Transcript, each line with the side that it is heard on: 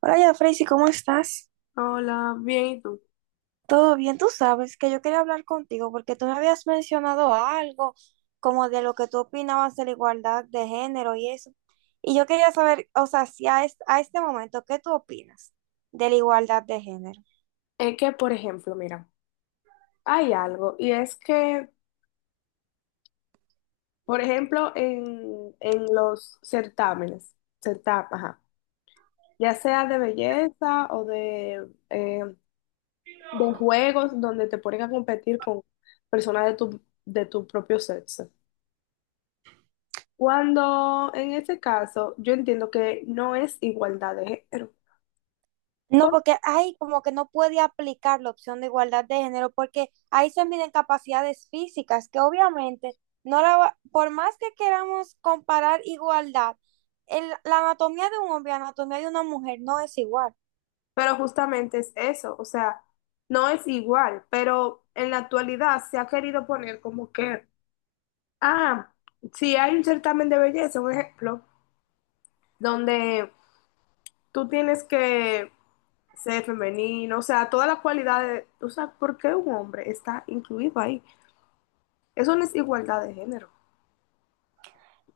right: Hola, ya, Freisy, ¿cómo estás?
left: Hola, bien, ¿y tú?
right: Todo bien, tú sabes que yo quería hablar contigo porque tú me habías mencionado algo como de lo que tú opinabas de la igualdad de género y eso. Y yo quería saber, o sea, si a, a este momento, ¿qué tú opinas de la igualdad de género?
left: Es que, por ejemplo, mira, hay algo, y es que, por ejemplo, en los certámenes, certámenes, ajá, ya sea de belleza o de juegos donde te ponen a competir con personas de tu propio sexo. Cuando en ese caso, yo entiendo que no es igualdad de género,
right: No,
left: ¿por?
right: porque ahí como que no puede aplicar la opción de igualdad de género, porque ahí se miden capacidades físicas, que obviamente no la va- por más que queramos comparar igualdad, la anatomía de un hombre y la anatomía de una mujer no es igual.
left: Pero justamente es eso, o sea, no es igual, pero en la actualidad se ha querido poner como que... Ah, si hay un certamen de belleza, un ejemplo, donde tú tienes que ser femenino, o sea, todas las cualidades, o sea, ¿por qué un hombre está incluido ahí? Eso no es igualdad de género.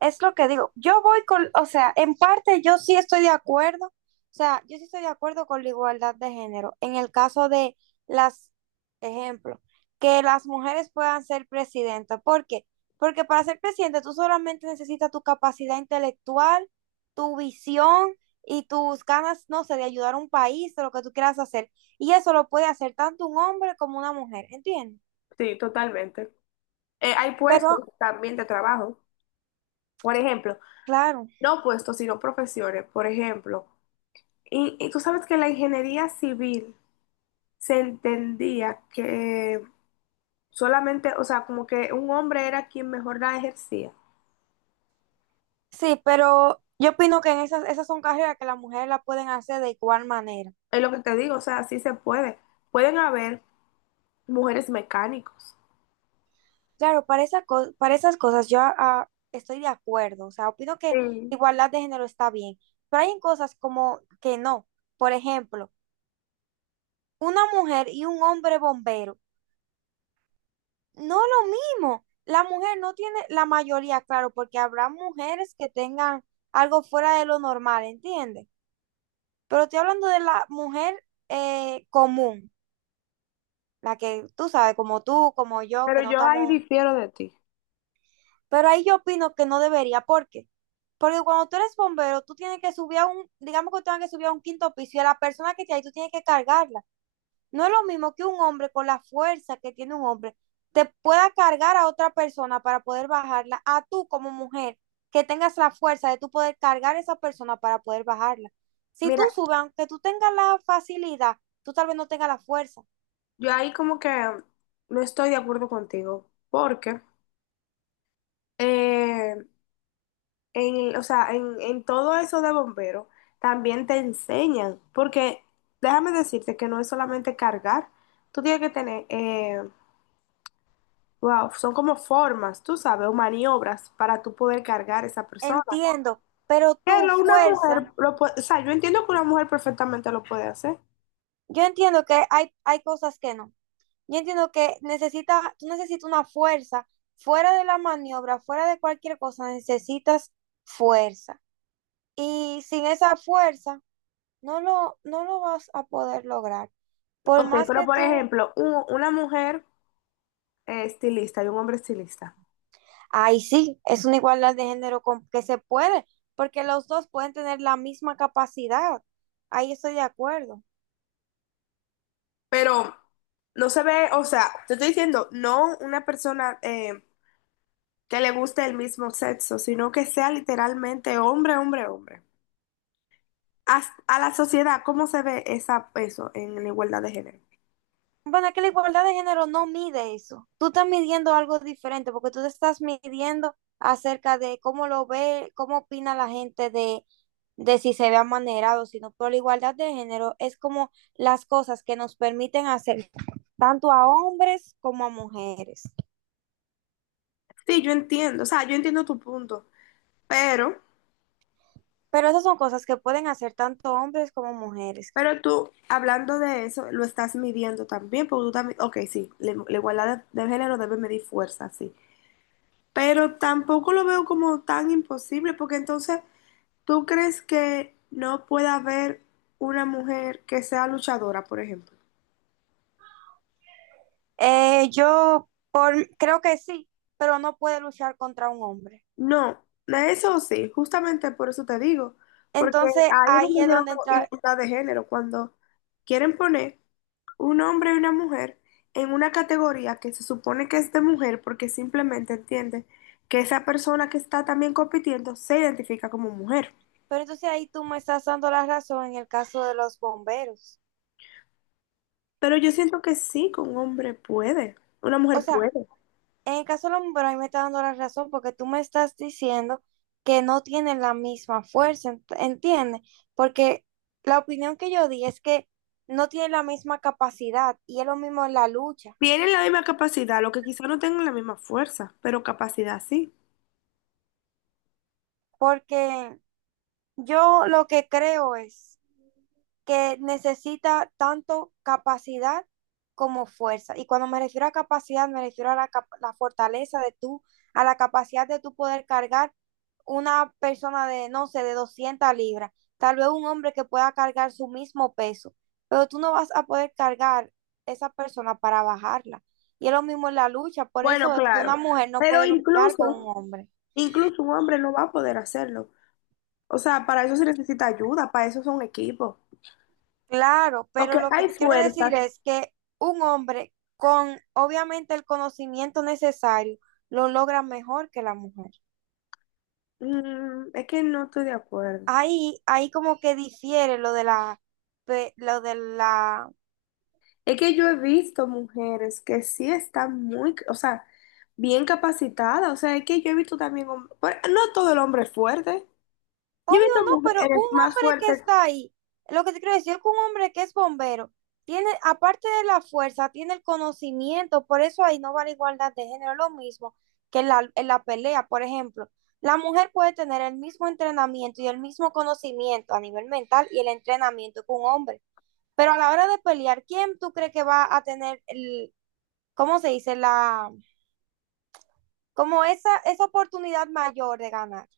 right: Es lo que digo. Yo voy con, o sea, en parte yo sí estoy de acuerdo, o sea, yo sí estoy de acuerdo con la igualdad de género. En el caso de las, ejemplo, que las mujeres puedan ser presidentas. ¿Por qué? Porque para ser presidente tú solamente necesitas tu capacidad intelectual, tu visión y tus ganas, no sé, de ayudar a un país, de lo que tú quieras hacer. Y eso lo puede hacer tanto un hombre como una mujer, ¿entiendes?
left: Sí, totalmente. Hay
right: Pero,
left: puestos también de trabajo, por ejemplo,
right: claro.
left: no puestos, sino profesiones, por ejemplo. Y tú sabes que la ingeniería civil se entendía que solamente, o sea, como que un hombre era quien mejor la ejercía.
right: Sí, pero yo opino que en esas, esas son carreras que las mujeres la pueden hacer de igual manera.
left: Es lo que te digo, o sea, sí se puede. Pueden haber mujeres mecánicos.
right: Claro, para para esas cosas yo estoy de acuerdo, o sea, opino que
left: Sí,
right: igualdad de género está bien, pero hay en cosas como que no. Por ejemplo, una mujer y un hombre bombero, no lo mismo. La mujer no tiene la mayoría, claro, porque habrá mujeres que tengan algo fuera de lo normal, ¿entiendes? Pero estoy hablando de la mujer común. La que tú sabes, como tú, como yo, que
left: pero
right: no
left: yo ahí
right: estamos...
left: difiero de ti.
right: Pero ahí yo opino que no debería, ¿por qué? Porque cuando tú eres bombero, tú tienes que subir a un, digamos que tú tienes que subir a un quinto piso y a la persona que está ahí tú tienes que cargarla. No es lo mismo que un hombre con la fuerza que tiene un hombre te pueda cargar a otra persona para poder bajarla, a tú como mujer, que tengas la fuerza de tú poder cargar a esa persona para poder bajarla. Si tú
left: Mira,
right: subes, aunque tú tengas la facilidad, tú tal vez no tengas la fuerza.
left: yo ahí como que no estoy de acuerdo contigo, porque eh, en, o sea, en todo eso de bombero también te enseñan, porque déjame decirte que no es solamente cargar, tú tienes que tener, wow, son como formas, tú sabes, o maniobras para tú poder cargar esa persona.
right: Entiendo, pero tu
left: Pero una
right: fuerza
left: mujer, lo pu- o sea, yo entiendo que una mujer perfectamente lo puede hacer.
right: yo entiendo que hay cosas que no. Yo entiendo que necesita, tú necesitas una fuerza fuera de la maniobra, fuera de cualquier cosa, necesitas fuerza. Y sin esa fuerza, no lo vas a poder lograr. Por
left: Ok,
right: más
left: pero
right: que
left: por
right: tú,
left: ejemplo, u- una mujer estilista y un hombre estilista.
right: ahí sí, es una igualdad de género con, que se puede, porque los dos pueden tener la misma capacidad. Ahí estoy de acuerdo.
left: Pero no se ve, o sea, te estoy diciendo, no una persona que le guste el mismo sexo, sino que sea literalmente hombre, hombre, hombre. As- a la sociedad, ¿cómo se ve esa, eso en la igualdad de género?
right: Bueno, que la igualdad de género no mide eso. Tú estás midiendo algo diferente porque tú te estás midiendo acerca de cómo lo ve, cómo opina la gente de si se ve amanerado, sino pero la igualdad de género es como las cosas que nos permiten hacer tanto a hombres como a mujeres.
left: Sí, yo entiendo, o sea, yo entiendo tu punto, pero...
right: Pero esas son cosas que pueden hacer tanto hombres como mujeres.
left: Pero tú, hablando de eso, lo estás midiendo también, porque tú también, ok, sí, la igualdad de género debe medir fuerza, sí, pero tampoco lo veo como tan imposible, porque entonces, ¿tú crees que no pueda haber una mujer que sea luchadora, por ejemplo?
right: Yo por, creo que sí, pero no puede luchar contra un hombre.
left: No, de eso sí, justamente por eso te digo, porque
right: Entonces
left: ahí es
right: ahí
left: donde
right: es
left: yo no
right: donde
left: veo
right: entra.
left: igualdad de género, cuando quieren poner un hombre y una mujer en una categoría que se supone que es de mujer porque simplemente entiende que esa persona que está también compitiendo se identifica como mujer.
right: Pero entonces ahí tú me estás dando la razón en el caso de los bomberos.
left: Pero yo siento que sí, que un hombre puede, una
right: O
left: mujer
right: sea,
left: puede.
right: en el caso de los bomberos ahí me estás dando la razón porque tú me estás diciendo que no tienen la misma fuerza, ¿entiendes? Porque la opinión que yo di es que no tienen la misma capacidad y es lo mismo en la lucha.
left: Tienen la misma capacidad, lo que quizá no tengan la misma fuerza, pero capacidad sí.
right: Porque yo lo que creo es que necesita tanto capacidad como fuerza. Y cuando me refiero a capacidad, me refiero a la, la fortaleza de tú, a la capacidad de tú poder cargar una persona de, no sé, de 200 libras, tal vez un hombre que pueda cargar su mismo peso, pero tú no vas a poder cargar esa persona para bajarla. Y es lo mismo en la lucha, por
left: Bueno,
right: eso es que
left: claro.
right: una mujer no
left: Pero
right: puede luchar con un
left: incluso,
right: hombre.
left: incluso un hombre no va a poder hacerlo. O sea, para eso se necesita ayuda, para eso son equipos.
right: Claro, pero
left: Porque
right: lo que
left: hay
right: te quiero decir
left: fuerzas.
right: es que un hombre con obviamente el conocimiento necesario lo logra mejor que la mujer.
left: Mm, es que no estoy de acuerdo.
right: Ahí como que difiere lo de la, lo de la.
left: Es que yo he visto mujeres que sí están muy, o sea, bien capacitadas. O sea, es que yo he visto también, hom- bueno, no todo el hombre es fuerte. Yo he visto
right: Obvio no, pero un
left: mujeres más
right: hombre que
left: fuertes.
right: está ahí, lo que te quiero decir es que un hombre que es bombero, tiene, aparte de la fuerza, tiene el conocimiento, por eso ahí no va la igualdad de género, lo mismo que en la pelea, por ejemplo. La mujer puede tener el mismo entrenamiento y el mismo conocimiento a nivel mental y el entrenamiento que un hombre, pero a la hora de pelear, ¿quién tú crees que va a tener el, ¿cómo se dice? La, como esa oportunidad mayor de ganar.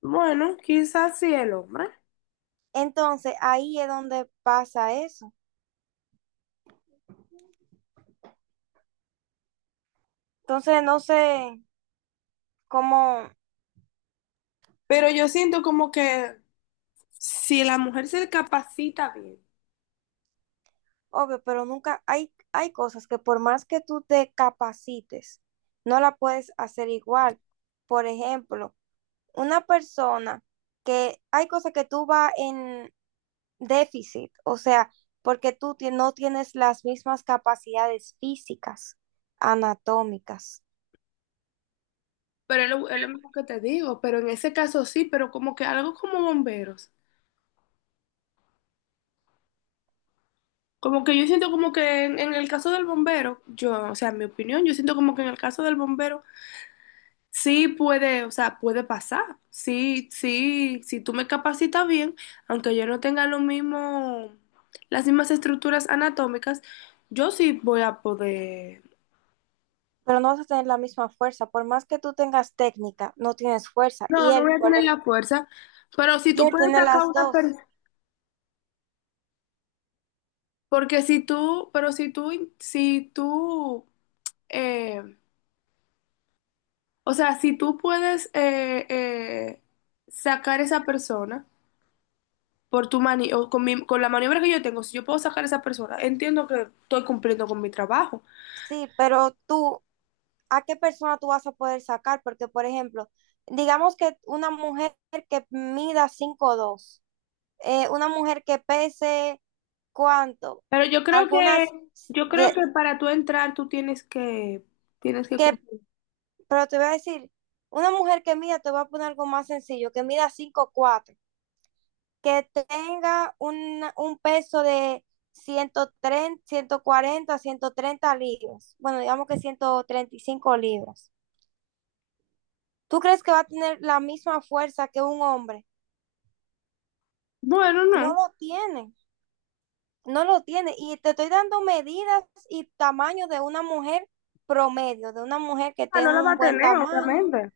left: Bueno, quizás sí el hombre.
right: Entonces, ahí es donde pasa eso. Entonces, no sé cómo,
left: Pero yo siento como que si la mujer se capacita bien.
right: obvio, pero nunca hay, hay cosas que por más que tú te capacites, no la puedes hacer igual. Por ejemplo, una persona que hay cosas que tú vas en déficit, o sea, porque no tienes las mismas capacidades físicas, anatómicas,
left: Pero es lo mismo que te digo, pero en ese caso sí, pero como que algo como bomberos. Como que yo siento como que en el caso del bombero, yo, o sea, en mi opinión, yo siento como que en el caso del bombero sí puede, o sea, puede pasar. Sí, sí, si tú me capacitas bien, aunque yo no tenga lo mismo, las mismas estructuras anatómicas, yo sí voy a poder.
right: pero no vas a tener la misma fuerza. Por más que tú tengas técnica, no tienes fuerza.
left: No, no voy a tener la fuerza, pero si
right: Y
left: tú
right: él
left: puedes
right: tiene
left: sacar
right: las
left: una
right: dos.
left: persona, porque si tú, pero si tú, si tú, eh, o sea, si tú puedes sacar esa persona. Por tu mani o con, mi- con la maniobra que yo tengo, si yo puedo sacar a esa persona, entiendo que estoy cumpliendo con mi trabajo.
right: Sí, pero tú a qué persona tú vas a poder sacar, porque por ejemplo, digamos que una mujer que mida 5'2, una mujer que pese cuánto,
left: Pero
right: algunas
left: yo creo
right: de,
left: que para tú entrar, tú tienes que
right: que,
left: cumplir.
right: pero te voy a decir, una mujer que mida, te voy a poner algo más sencillo, que mida 5'4" que tenga un peso de ciento 130 140 130 libras, bueno, digamos que 135 libras. ¿Tú crees que va a tener la misma fuerza que un hombre?
left: Bueno,
right: No
left: no.
right: lo tiene, no lo tiene. Y te estoy dando medidas y tamaño de una mujer promedio, de una mujer que
left: Ah, no
right: tenga
left: la va
right: un
left: a
right: buen
left: tener,
right: tamaño.
left: obviamente.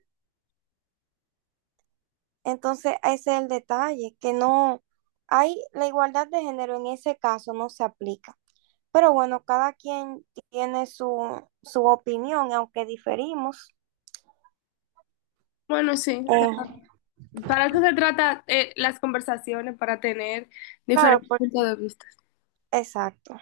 right: Entonces, ese es el detalle, que no hay la igualdad de género en ese caso, no se aplica. Pero bueno, cada quien tiene su, su opinión, aunque diferimos.
left: Bueno, sí.
right: Eh,
left: Para eso se trata las conversaciones, para tener
right: claro,
left: diferentes puntos
right: porque,
left: de vista.
right: exacto.